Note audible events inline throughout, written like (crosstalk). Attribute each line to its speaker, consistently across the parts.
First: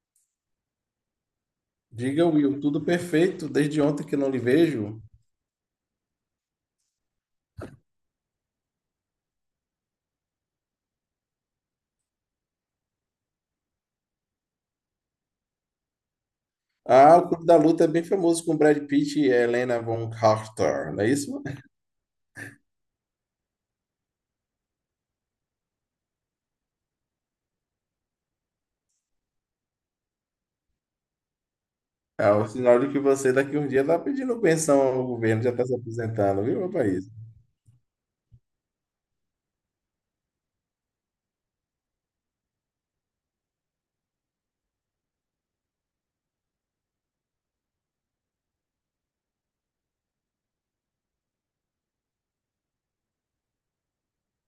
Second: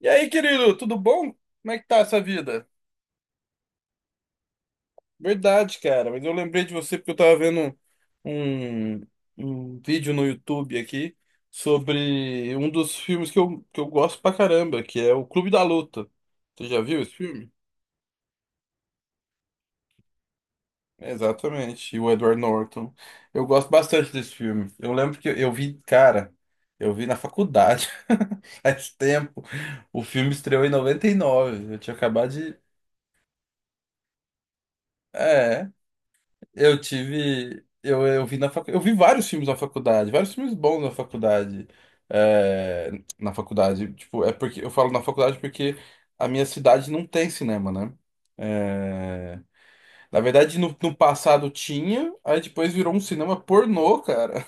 Speaker 1: E aí, querido, tudo bom? Como é que tá essa
Speaker 2: Diga, Will,
Speaker 1: vida?
Speaker 2: tudo perfeito, desde ontem que não lhe vejo.
Speaker 1: Verdade, cara, mas eu lembrei de você porque eu tava vendo um, um vídeo no YouTube aqui sobre um dos filmes que que eu gosto pra caramba, que é o Clube da Luta. Você já viu esse
Speaker 2: Ah, o Clube
Speaker 1: filme?
Speaker 2: da Luta é bem famoso com Brad Pitt e Helena Von Carter, não é isso?
Speaker 1: Exatamente, e o Edward Norton. Eu gosto bastante desse filme. Eu lembro que eu vi, cara, eu vi na faculdade, (laughs) faz tempo. O filme estreou em 99. Eu tinha acabado
Speaker 2: É o
Speaker 1: de.
Speaker 2: sinal de que você daqui a um dia está pedindo pensão ao governo, já está
Speaker 1: É.
Speaker 2: se aposentando, viu, meu
Speaker 1: Eu
Speaker 2: país?
Speaker 1: tive. Eu vi na Eu vi vários filmes na faculdade, vários filmes bons na faculdade. É, na faculdade, tipo, é porque eu falo na faculdade porque a minha cidade não tem cinema, né? É, na verdade, no passado tinha, aí depois virou um cinema pornô, cara.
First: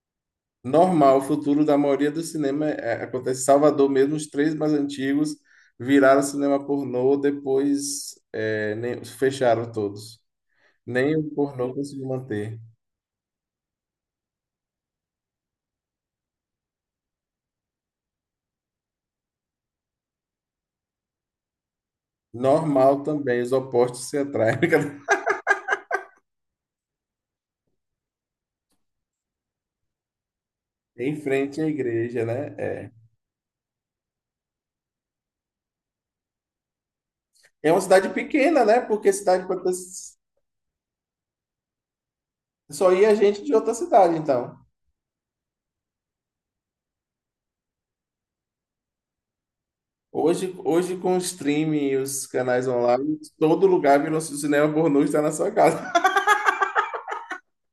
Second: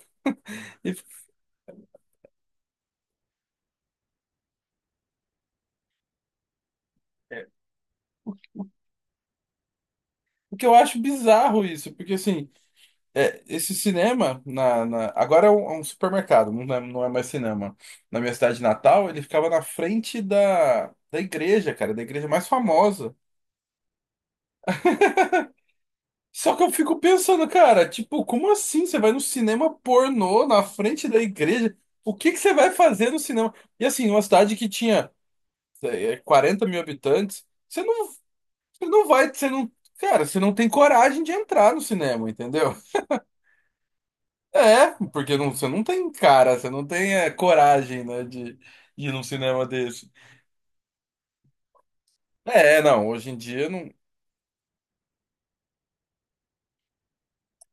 Speaker 1: (laughs) E,
Speaker 2: Normal, o futuro da maioria do cinema acontece em Salvador mesmo, os três mais antigos viraram cinema pornô, depois fecharam todos.
Speaker 1: o que eu acho
Speaker 2: Nem o
Speaker 1: bizarro
Speaker 2: pornô
Speaker 1: isso,
Speaker 2: conseguiu
Speaker 1: porque assim,
Speaker 2: manter.
Speaker 1: é, esse cinema, agora é um supermercado, não é mais cinema. Na minha cidade natal, ele ficava na frente da igreja, cara, da igreja mais
Speaker 2: Normal
Speaker 1: famosa.
Speaker 2: também, os opostos se atraem. (laughs)
Speaker 1: Só que eu fico pensando, cara, tipo, como assim você vai no cinema pornô na frente
Speaker 2: Em
Speaker 1: da
Speaker 2: frente à
Speaker 1: igreja? O
Speaker 2: igreja,
Speaker 1: que que você
Speaker 2: né?
Speaker 1: vai
Speaker 2: É.
Speaker 1: fazer no cinema? E assim, uma cidade que tinha 40 mil habitantes,
Speaker 2: É uma
Speaker 1: você
Speaker 2: cidade pequena, né?
Speaker 1: você não
Speaker 2: Porque
Speaker 1: vai, você não, cara, você não tem coragem de entrar no cinema, entendeu?
Speaker 2: só ia gente de outra cidade, então.
Speaker 1: É, porque você não tem cara, você não tem coragem, né, de ir num cinema desse.
Speaker 2: Hoje com o streaming e os canais
Speaker 1: É, não,
Speaker 2: online,
Speaker 1: hoje em
Speaker 2: todo
Speaker 1: dia não,
Speaker 2: lugar virou cinema pornô e está na sua casa.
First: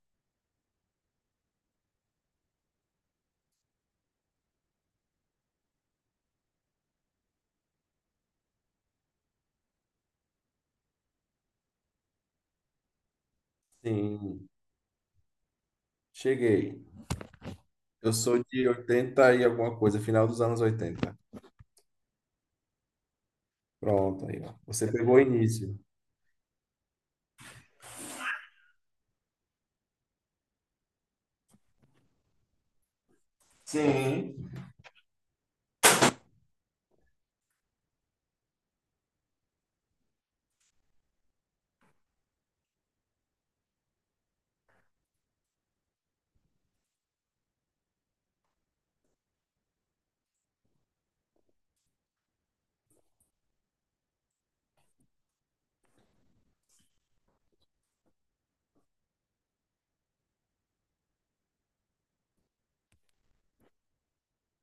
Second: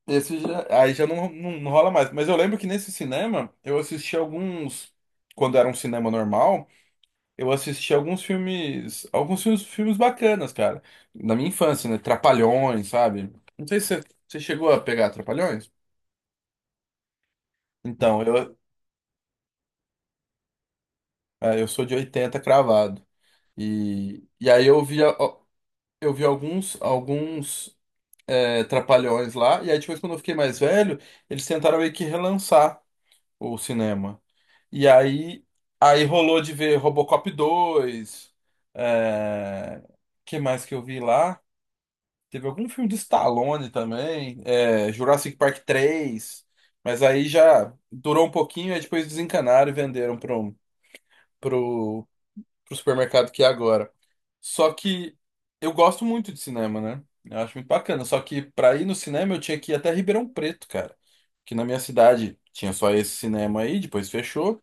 Speaker 1: esse já- aí já não, não, não rola mais. Mas eu lembro que nesse cinema eu assisti alguns, quando era um cinema normal, eu assisti alguns filmes, filmes bacanas, cara. Na minha infância, né? Trapalhões, sabe? Não sei
Speaker 2: (laughs)
Speaker 1: se você
Speaker 2: Sim,
Speaker 1: chegou a pegar Trapalhões.
Speaker 2: cheguei. Eu
Speaker 1: Então,
Speaker 2: sou
Speaker 1: eu,
Speaker 2: de 80 e alguma coisa, final dos anos 80.
Speaker 1: é, eu sou de 80 cravado.
Speaker 2: Pronto, aí,
Speaker 1: E
Speaker 2: ó.
Speaker 1: aí eu
Speaker 2: Você
Speaker 1: vi,
Speaker 2: pegou o início.
Speaker 1: eu vi alguns, alguns. É, Trapalhões lá. E aí depois, quando eu fiquei mais velho, eles tentaram meio que relançar o cinema.
Speaker 2: Sim.
Speaker 1: E aí, aí rolou de ver Robocop 2. É... que mais que eu vi lá? Teve algum filme de Stallone também. É, Jurassic Park 3. Mas aí já durou um pouquinho, aí depois desencanaram e venderam para um pro supermercado que é agora. Só que eu gosto muito de cinema, né? Eu acho muito bacana. Só que pra ir no cinema eu tinha que ir até Ribeirão Preto, cara. Que na minha cidade tinha só esse cinema aí, depois fechou.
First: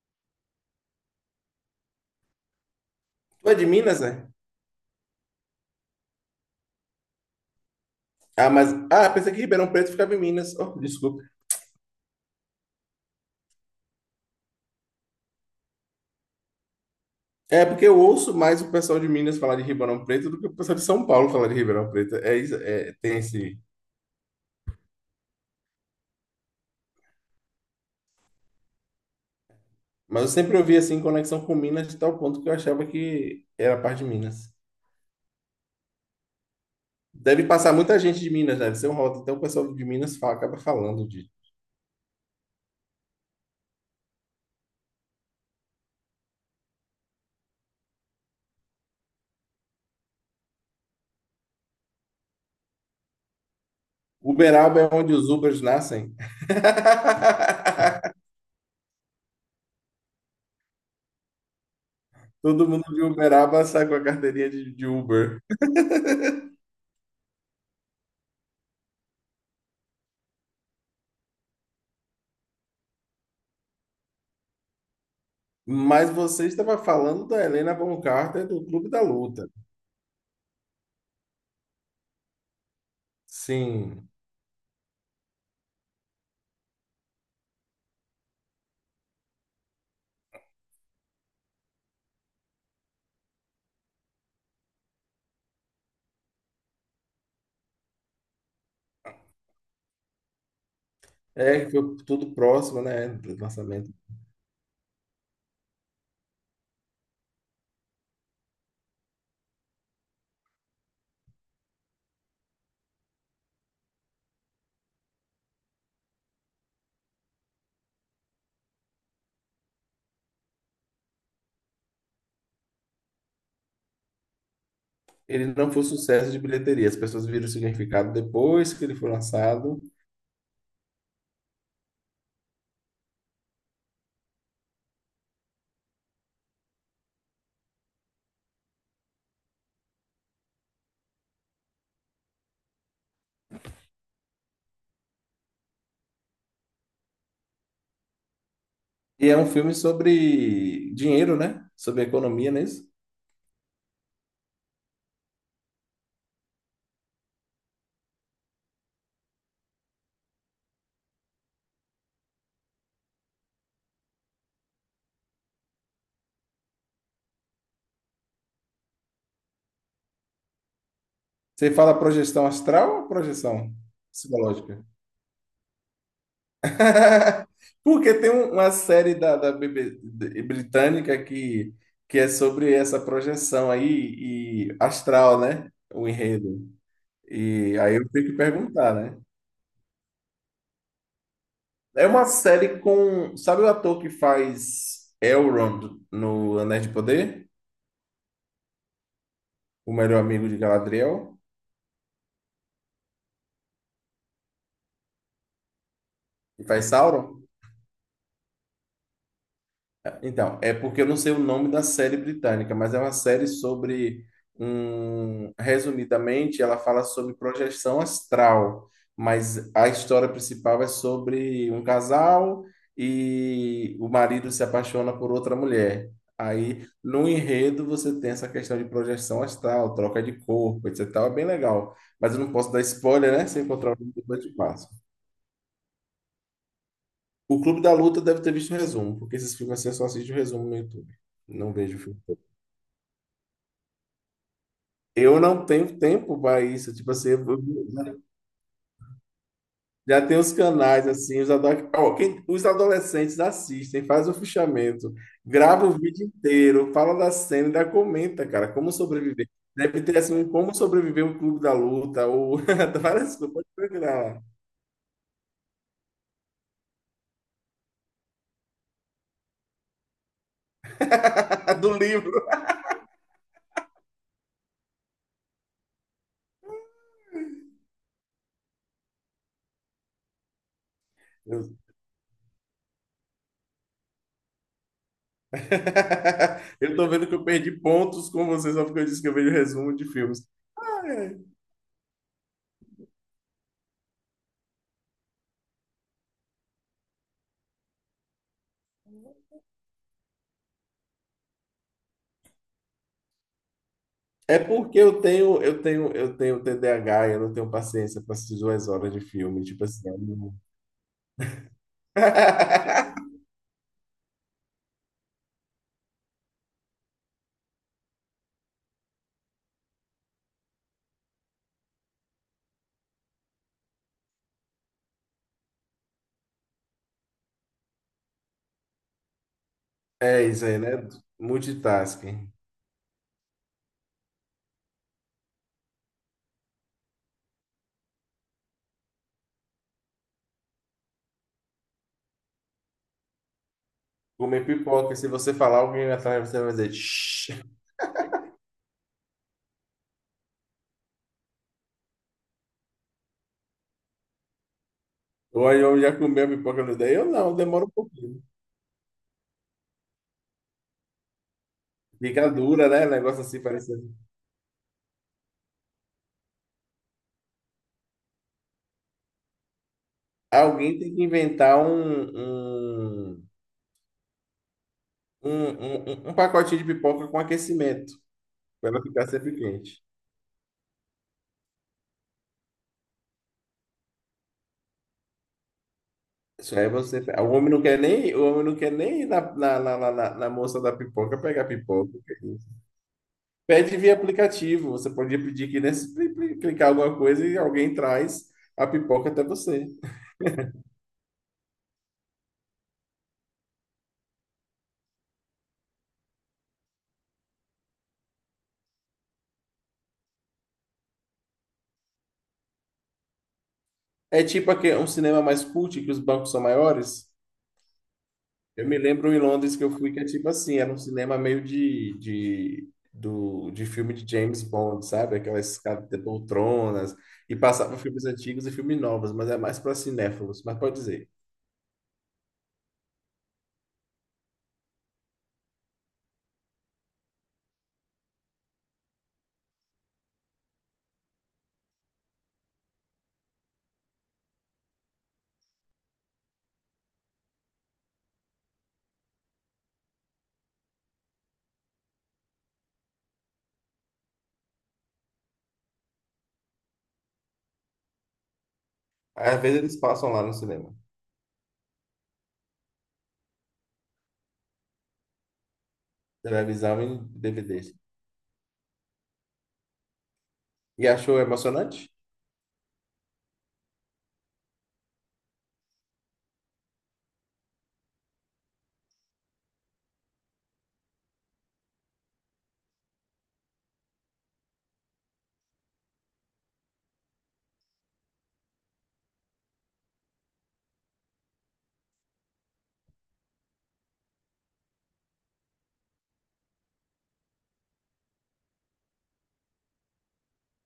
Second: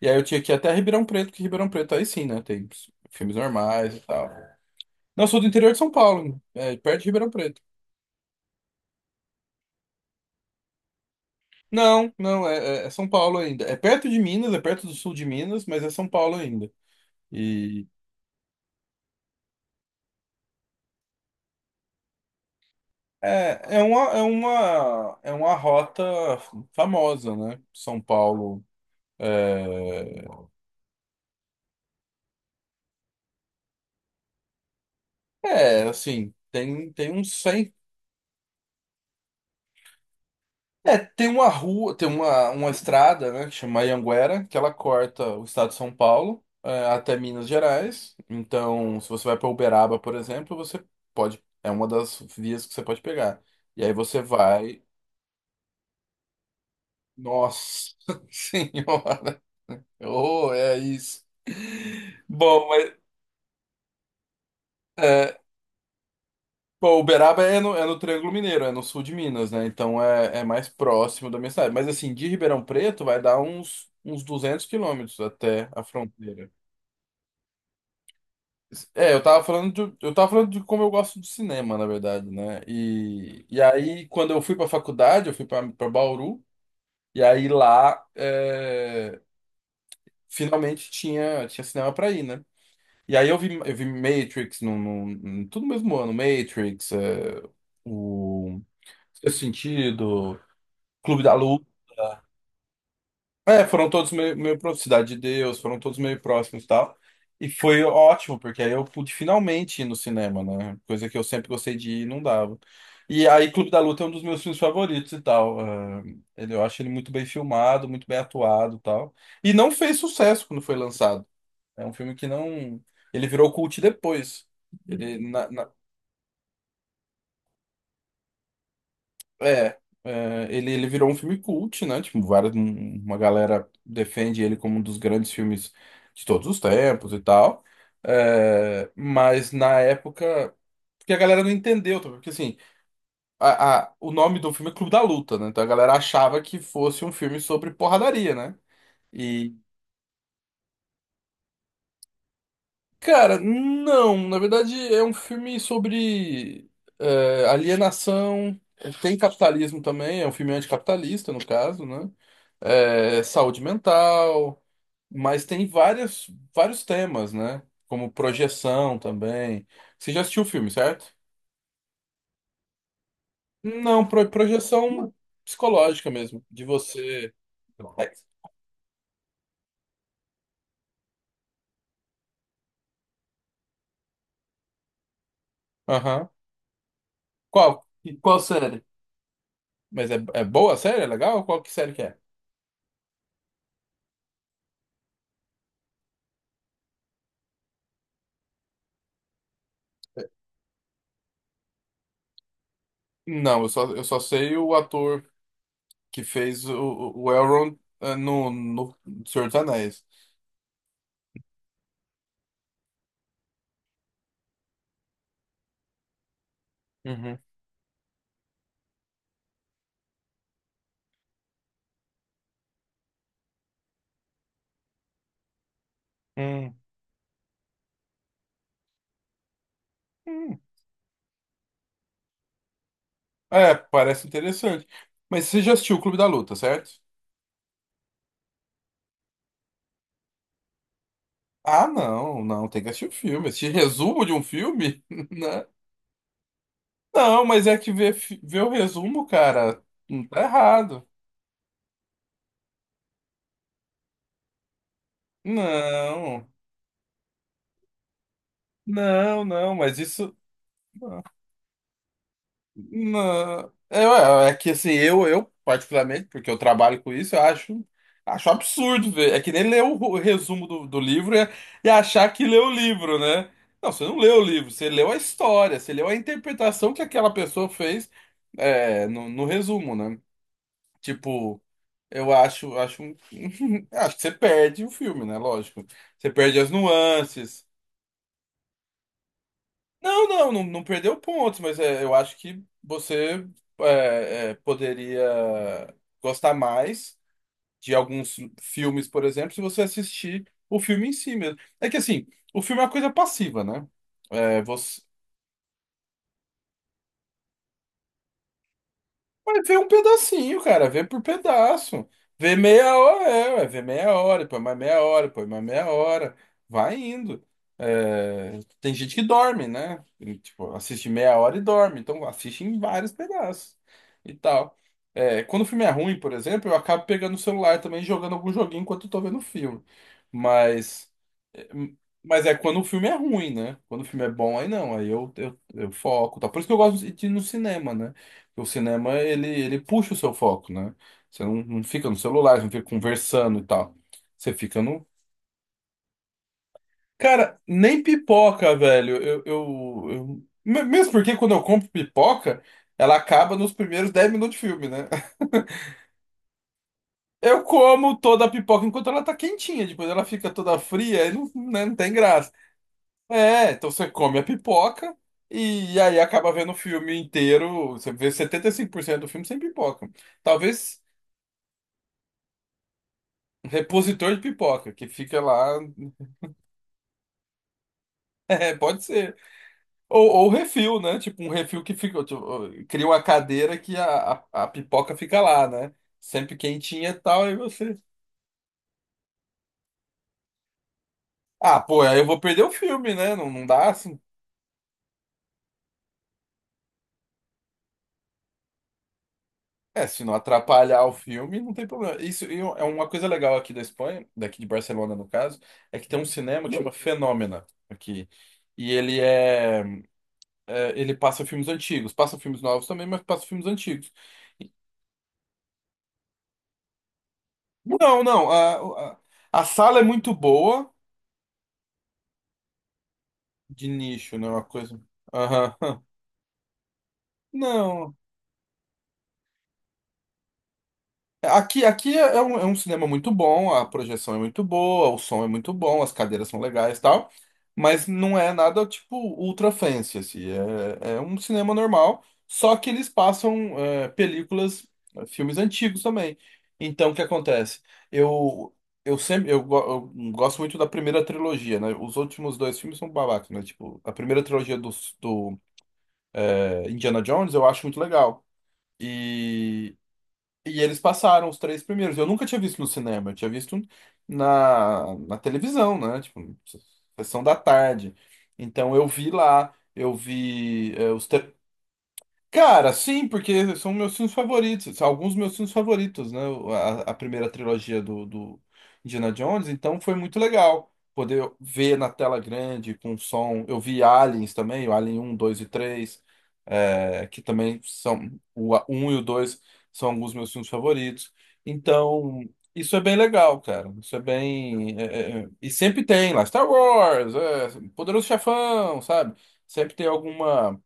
Speaker 1: E aí eu tinha que ir até Ribeirão Preto, que Ribeirão Preto aí sim, né? Tem filmes
Speaker 2: Tu é de
Speaker 1: normais
Speaker 2: Minas,
Speaker 1: e
Speaker 2: né?
Speaker 1: tal. Não, eu sou do interior de São Paulo, é, perto de Ribeirão Preto.
Speaker 2: Ah, pensei que Ribeirão Preto ficava em Minas. Oh, desculpa.
Speaker 1: Não, não, é São Paulo ainda. É perto de Minas, é perto do sul de Minas, mas é São Paulo ainda.
Speaker 2: É porque
Speaker 1: E
Speaker 2: eu ouço mais o pessoal de Minas falar de Ribeirão Preto do que o pessoal de São Paulo falar de Ribeirão Preto. É, tem esse.
Speaker 1: é, é uma rota famosa, né? São Paulo.
Speaker 2: Mas
Speaker 1: É,
Speaker 2: eu sempre ouvi assim conexão com Minas de tal ponto que eu achava que era parte de Minas.
Speaker 1: é, assim, tem uns
Speaker 2: Deve passar
Speaker 1: 100.
Speaker 2: muita gente de Minas, né? Deve ser um rota. Então o pessoal de Minas fala, acaba
Speaker 1: É,
Speaker 2: falando
Speaker 1: tem
Speaker 2: de.
Speaker 1: uma rua, uma estrada, né, que chama Anhanguera, que ela corta o estado de São Paulo, é, até Minas Gerais. Então, se você vai para Uberaba, por exemplo, você pode. É uma das vias que você pode pegar. E aí você vai.
Speaker 2: Uberaba é onde os Ubers nascem.
Speaker 1: Nossa
Speaker 2: (laughs)
Speaker 1: (laughs) Senhora! Oh, é isso. Bom,
Speaker 2: Todo mundo
Speaker 1: mas.
Speaker 2: de Uberaba sai com a carteirinha de
Speaker 1: é,
Speaker 2: Uber.
Speaker 1: Pô, Uberaba é é no Triângulo Mineiro, é no sul de Minas, né? Então é, é mais próximo da minha cidade. Mas assim, de Ribeirão Preto vai dar uns 200 km até a
Speaker 2: Mas você
Speaker 1: fronteira.
Speaker 2: estava falando da Helena Boncarter do Clube da
Speaker 1: É, eu tava
Speaker 2: Luta.
Speaker 1: falando de, eu tava falando de como eu gosto de cinema, na verdade, né? E aí,
Speaker 2: Sim.
Speaker 1: quando eu fui pra faculdade, eu fui pra Bauru, e aí lá é, finalmente tinha cinema pra ir, né? E aí eu vi Matrix, tudo no mesmo ano, Matrix, é, o Sexto Sentido, Clube da
Speaker 2: É,
Speaker 1: Luta.
Speaker 2: que foi tudo próximo, né, do
Speaker 1: É, foram
Speaker 2: lançamento.
Speaker 1: todos meio, meio próximos, Cidade de Deus, foram todos meio próximos e tal. E foi ótimo, porque aí eu pude finalmente ir no cinema, né? Coisa que eu sempre gostei de ir e não dava. E aí Clube da Luta é um dos meus filmes favoritos e tal. Ah, ele, eu acho ele muito bem filmado, muito bem atuado e tal. E não fez sucesso quando foi lançado. É um filme que não... Ele virou cult depois. Ele,
Speaker 2: Ele
Speaker 1: na,
Speaker 2: não foi um sucesso de bilheteria. As pessoas viram o significado depois que ele foi
Speaker 1: é,
Speaker 2: lançado.
Speaker 1: é, ele virou um filme cult, né? Tipo, várias, uma galera defende ele como um dos grandes filmes de todos os tempos e tal. É, mas na época, porque a galera não entendeu, tá? Porque assim, o nome do filme é Clube da Luta, né? Então a galera achava que fosse um filme sobre porradaria, né?
Speaker 2: E é um filme sobre dinheiro, né? Sobre economia, não é isso?
Speaker 1: Cara, não. Na verdade, é um filme sobre eh, alienação. Tem capitalismo também. É um filme anticapitalista, no caso, né? Eh, saúde mental. Mas tem vários, vários temas, né? Como projeção também. Você já assistiu o filme, certo?
Speaker 2: Você fala projeção astral ou projeção
Speaker 1: Não,
Speaker 2: psicológica?
Speaker 1: projeção psicológica mesmo. De você.
Speaker 2: (laughs)
Speaker 1: É,
Speaker 2: Porque tem uma série da BB britânica que é sobre essa projeção aí e astral, né? O
Speaker 1: aham.
Speaker 2: enredo. E
Speaker 1: Qual?
Speaker 2: aí eu
Speaker 1: E
Speaker 2: tenho que
Speaker 1: qual série?
Speaker 2: perguntar, né?
Speaker 1: Mas é, é boa a série? É legal? Qual que série que
Speaker 2: É
Speaker 1: é?
Speaker 2: uma série com. Sabe o ator que faz Elrond no Anéis de Poder? O melhor amigo de Galadriel?
Speaker 1: Não, eu só sei o ator que
Speaker 2: Que
Speaker 1: fez o,
Speaker 2: faz
Speaker 1: o
Speaker 2: Sauron?
Speaker 1: Elrond eh, no Senhor dos Anéis.
Speaker 2: Então, é porque eu não sei o nome da série britânica, mas é uma série sobre resumidamente, ela fala sobre
Speaker 1: Uhum.
Speaker 2: projeção astral, mas a história principal é sobre um casal e o marido se apaixona por outra mulher.
Speaker 1: Hum,
Speaker 2: Aí, no enredo, você tem essa questão de projeção astral, troca de
Speaker 1: hum.
Speaker 2: corpo, etc. e tal, é bem legal. Mas eu não posso dar spoiler, né? Se eu
Speaker 1: É,
Speaker 2: encontrar o filme,
Speaker 1: parece
Speaker 2: depois eu te
Speaker 1: interessante.
Speaker 2: passo.
Speaker 1: Mas você já assistiu o Clube da Luta, certo?
Speaker 2: O Clube da Luta deve ter visto o resumo, porque esses filmes assim eu só assisto o resumo no YouTube. Não
Speaker 1: Ah,
Speaker 2: vejo o filme.
Speaker 1: não, não, tem que assistir o filme. Assistir resumo de um filme? (laughs)
Speaker 2: Eu
Speaker 1: Né?
Speaker 2: não tenho tempo para isso. Tipo assim,
Speaker 1: Não, mas é que ver,
Speaker 2: já,
Speaker 1: ver o resumo, cara, não
Speaker 2: já tem
Speaker 1: tá
Speaker 2: os
Speaker 1: errado.
Speaker 2: canais assim, os adolescentes assistem, faz o fichamento, grava o vídeo
Speaker 1: Não,
Speaker 2: inteiro, fala da cena, ainda comenta, cara, como
Speaker 1: não,
Speaker 2: sobreviver.
Speaker 1: não, mas
Speaker 2: Deve ter
Speaker 1: isso.
Speaker 2: assim, um como sobreviver um clube da luta, ou (laughs) várias coisas, pode
Speaker 1: Não,
Speaker 2: procurar
Speaker 1: é, é que assim, eu particularmente, porque eu trabalho com isso, eu acho, acho absurdo ver. É que nem ler o resumo do livro
Speaker 2: lá. (laughs)
Speaker 1: e
Speaker 2: Do
Speaker 1: achar
Speaker 2: livro.
Speaker 1: que leu o livro, né? Não, você não leu o livro, você leu a história, você leu a interpretação que aquela pessoa fez é, no resumo, né? Tipo,
Speaker 2: Eu
Speaker 1: eu acho, acho, (laughs) acho que você perde o filme, né? Lógico. Você perde as
Speaker 2: (laughs) eu tô vendo que eu
Speaker 1: nuances.
Speaker 2: perdi pontos com vocês só porque eu disse que eu vejo resumo de
Speaker 1: Não,
Speaker 2: filmes.
Speaker 1: não, não, não
Speaker 2: Ah,
Speaker 1: perdeu
Speaker 2: é.
Speaker 1: pontos, mas é, eu acho que você é, é, poderia gostar mais de alguns filmes, por exemplo, se você assistir o filme em si mesmo. É que assim, o filme é uma coisa passiva, né?
Speaker 2: É
Speaker 1: É,
Speaker 2: porque eu tenho TDAH, eu não tenho paciência para assistir 2 horas de filme,
Speaker 1: mas vê
Speaker 2: tipo
Speaker 1: um
Speaker 2: assim. Eu não-
Speaker 1: pedacinho, cara, vê por pedaço. Vê meia hora,
Speaker 2: (laughs)
Speaker 1: é, ué, vê meia hora, põe mais meia hora, põe mais meia hora. Vai indo. É, tem gente que dorme, né? E, tipo, assiste meia hora e dorme. Então assiste em vários pedaços e tal. É, quando o filme é ruim, por exemplo, eu acabo pegando o celular também e jogando algum joguinho enquanto eu tô vendo o filme.
Speaker 2: É isso aí, né?
Speaker 1: Mas. Mas
Speaker 2: Multitasking.
Speaker 1: é quando o filme é ruim, né? Quando o filme é bom, aí não, aí eu foco, tá? Por isso que eu gosto de ir no cinema, né? Porque o cinema, ele puxa o seu foco, né? Você não fica no celular, você não fica conversando e tal. Você
Speaker 2: Comer
Speaker 1: fica no...
Speaker 2: pipoca, se você falar, alguém atrás de você vai dizer, shh.
Speaker 1: Cara, nem pipoca, velho. Mesmo porque quando eu compro pipoca, ela acaba nos primeiros 10 minutos de filme, né? (laughs)
Speaker 2: Ou aí eu já comeu a pipoca no dia? Eu não,
Speaker 1: Eu
Speaker 2: demora um
Speaker 1: como
Speaker 2: pouquinho.
Speaker 1: toda a pipoca enquanto ela tá quentinha, depois ela fica toda fria e não, né, não tem
Speaker 2: Fica
Speaker 1: graça.
Speaker 2: dura, né? Negócio assim,
Speaker 1: É, então você
Speaker 2: parecendo.
Speaker 1: come a pipoca e aí acaba vendo o filme inteiro. Você vê 75% do filme sem pipoca.
Speaker 2: Alguém
Speaker 1: Talvez
Speaker 2: tem que inventar um,
Speaker 1: repositor de pipoca, que fica
Speaker 2: um,
Speaker 1: lá. (laughs)
Speaker 2: um, um um pacotinho de pipoca com aquecimento,
Speaker 1: É,
Speaker 2: para ela
Speaker 1: pode
Speaker 2: ficar
Speaker 1: ser.
Speaker 2: sempre quente.
Speaker 1: Ou refil, né? Tipo, um refil que fica. Tipo, cria uma cadeira que a pipoca fica lá, né? Sempre
Speaker 2: Só é
Speaker 1: quentinha e
Speaker 2: você. O
Speaker 1: tal, aí
Speaker 2: homem não
Speaker 1: você.
Speaker 2: quer nem, o homem não quer nem ir na moça da pipoca pegar
Speaker 1: Ah, pô,
Speaker 2: pipoca.
Speaker 1: aí eu
Speaker 2: Que é
Speaker 1: vou perder
Speaker 2: isso.
Speaker 1: o filme, né? Não, não dá.
Speaker 2: Pede via
Speaker 1: Assim,
Speaker 2: aplicativo. Você podia pedir que nesse clicar alguma coisa e alguém traz a pipoca até você.
Speaker 1: é, se não atrapalhar o filme, não tem problema. Isso e um, é uma coisa legal aqui da Espanha, daqui de Barcelona no caso, é que tem um cinema que chama Fenômena aqui. E ele é, é, ele passa filmes antigos, passa filmes novos também, mas passa filmes antigos.
Speaker 2: É tipo
Speaker 1: E-
Speaker 2: aqui, um cinema mais cult, que os bancos são maiores.
Speaker 1: Não, não,
Speaker 2: Eu me lembro em
Speaker 1: a
Speaker 2: Londres que eu
Speaker 1: sala é
Speaker 2: fui que é
Speaker 1: muito
Speaker 2: tipo assim,
Speaker 1: boa
Speaker 2: era um cinema meio de
Speaker 1: de
Speaker 2: filme de
Speaker 1: nicho, né? Uma
Speaker 2: James
Speaker 1: coisa.
Speaker 2: Bond, sabe? Aquelas
Speaker 1: Aham. (laughs)
Speaker 2: escadas de poltronas, e passava
Speaker 1: Não.
Speaker 2: filmes antigos e filmes novos, mas é mais para cinéfilos, mas pode dizer.
Speaker 1: Aqui, aqui é um, é um cinema muito bom, a projeção é muito boa, o som é muito bom, as cadeiras são legais e tal, mas não é nada tipo ultra fancy, assim, é, é um cinema normal, só que eles passam é, películas, é, filmes antigos também. Então, o que acontece? Eu, eu gosto muito da primeira trilogia, né? Os últimos dois filmes são babacas, né? Tipo, a primeira trilogia do é, Indiana Jones eu acho muito legal.
Speaker 2: Às vezes
Speaker 1: E
Speaker 2: eles passam lá no
Speaker 1: e
Speaker 2: cinema,
Speaker 1: eles passaram os três primeiros. Eu nunca tinha visto no cinema, eu tinha visto na televisão, né? Tipo,
Speaker 2: televisão e
Speaker 1: sessão da
Speaker 2: DVD.
Speaker 1: tarde. Então eu vi lá, eu vi
Speaker 2: E
Speaker 1: é, os,
Speaker 2: achou
Speaker 1: te-
Speaker 2: emocionante?
Speaker 1: Cara, sim, porque são meus filmes favoritos, são alguns meus filmes favoritos, né? A primeira trilogia do Indiana Jones, então foi muito legal poder ver na tela grande, com som. Eu vi Aliens também, o Alien 1, 2 e 3 é, que também são. O um e o 2 são alguns meus filmes favoritos. Então, isso é bem legal, cara. Isso é bem. É, é, é, e sempre tem lá, Star Wars, é, Poderoso Chefão, sabe? Sempre tem alguma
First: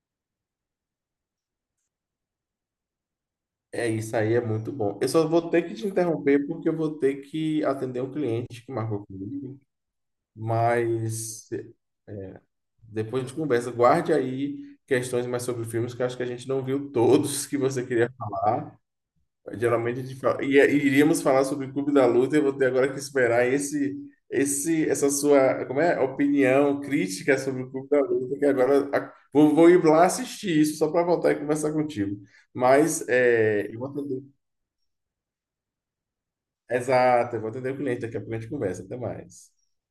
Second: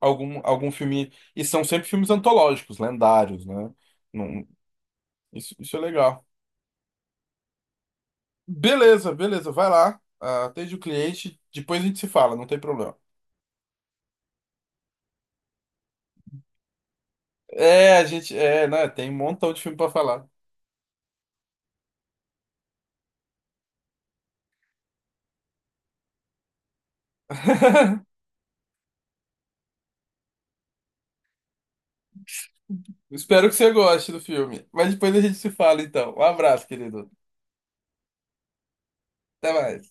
Speaker 1: algum, algum filme. E são sempre filmes antológicos, lendários, né?
Speaker 2: É isso aí, é
Speaker 1: Não-
Speaker 2: muito bom. Eu só vou
Speaker 1: isso,
Speaker 2: ter que
Speaker 1: isso é
Speaker 2: te
Speaker 1: legal.
Speaker 2: interromper porque eu vou ter que atender um cliente que marcou
Speaker 1: Beleza, beleza,
Speaker 2: comigo,
Speaker 1: vai lá. Ah, atende o cliente,
Speaker 2: mas
Speaker 1: depois a gente se fala, não tem problema.
Speaker 2: depois a gente conversa. Guarde aí questões mais sobre filmes que eu acho que a gente não viu todos que você
Speaker 1: É, a
Speaker 2: queria
Speaker 1: gente. É,
Speaker 2: falar.
Speaker 1: né? Tem um montão de filme pra
Speaker 2: Geralmente a gente
Speaker 1: falar.
Speaker 2: fala, e iríamos falar sobre o Clube da Luta, eu vou ter agora que esperar essa sua, como é, opinião crítica sobre o Clube da
Speaker 1: (laughs)
Speaker 2: Luta, que agora vou ir lá assistir isso só para voltar e conversar contigo. Mas
Speaker 1: Espero que
Speaker 2: é,
Speaker 1: você
Speaker 2: eu vou
Speaker 1: goste do
Speaker 2: atender.
Speaker 1: filme. Mas depois a gente se fala, então. Um abraço, querido.
Speaker 2: Exato, eu vou atender o cliente, daqui a pouco a gente conversa. Até mais.
Speaker 1: Até mais.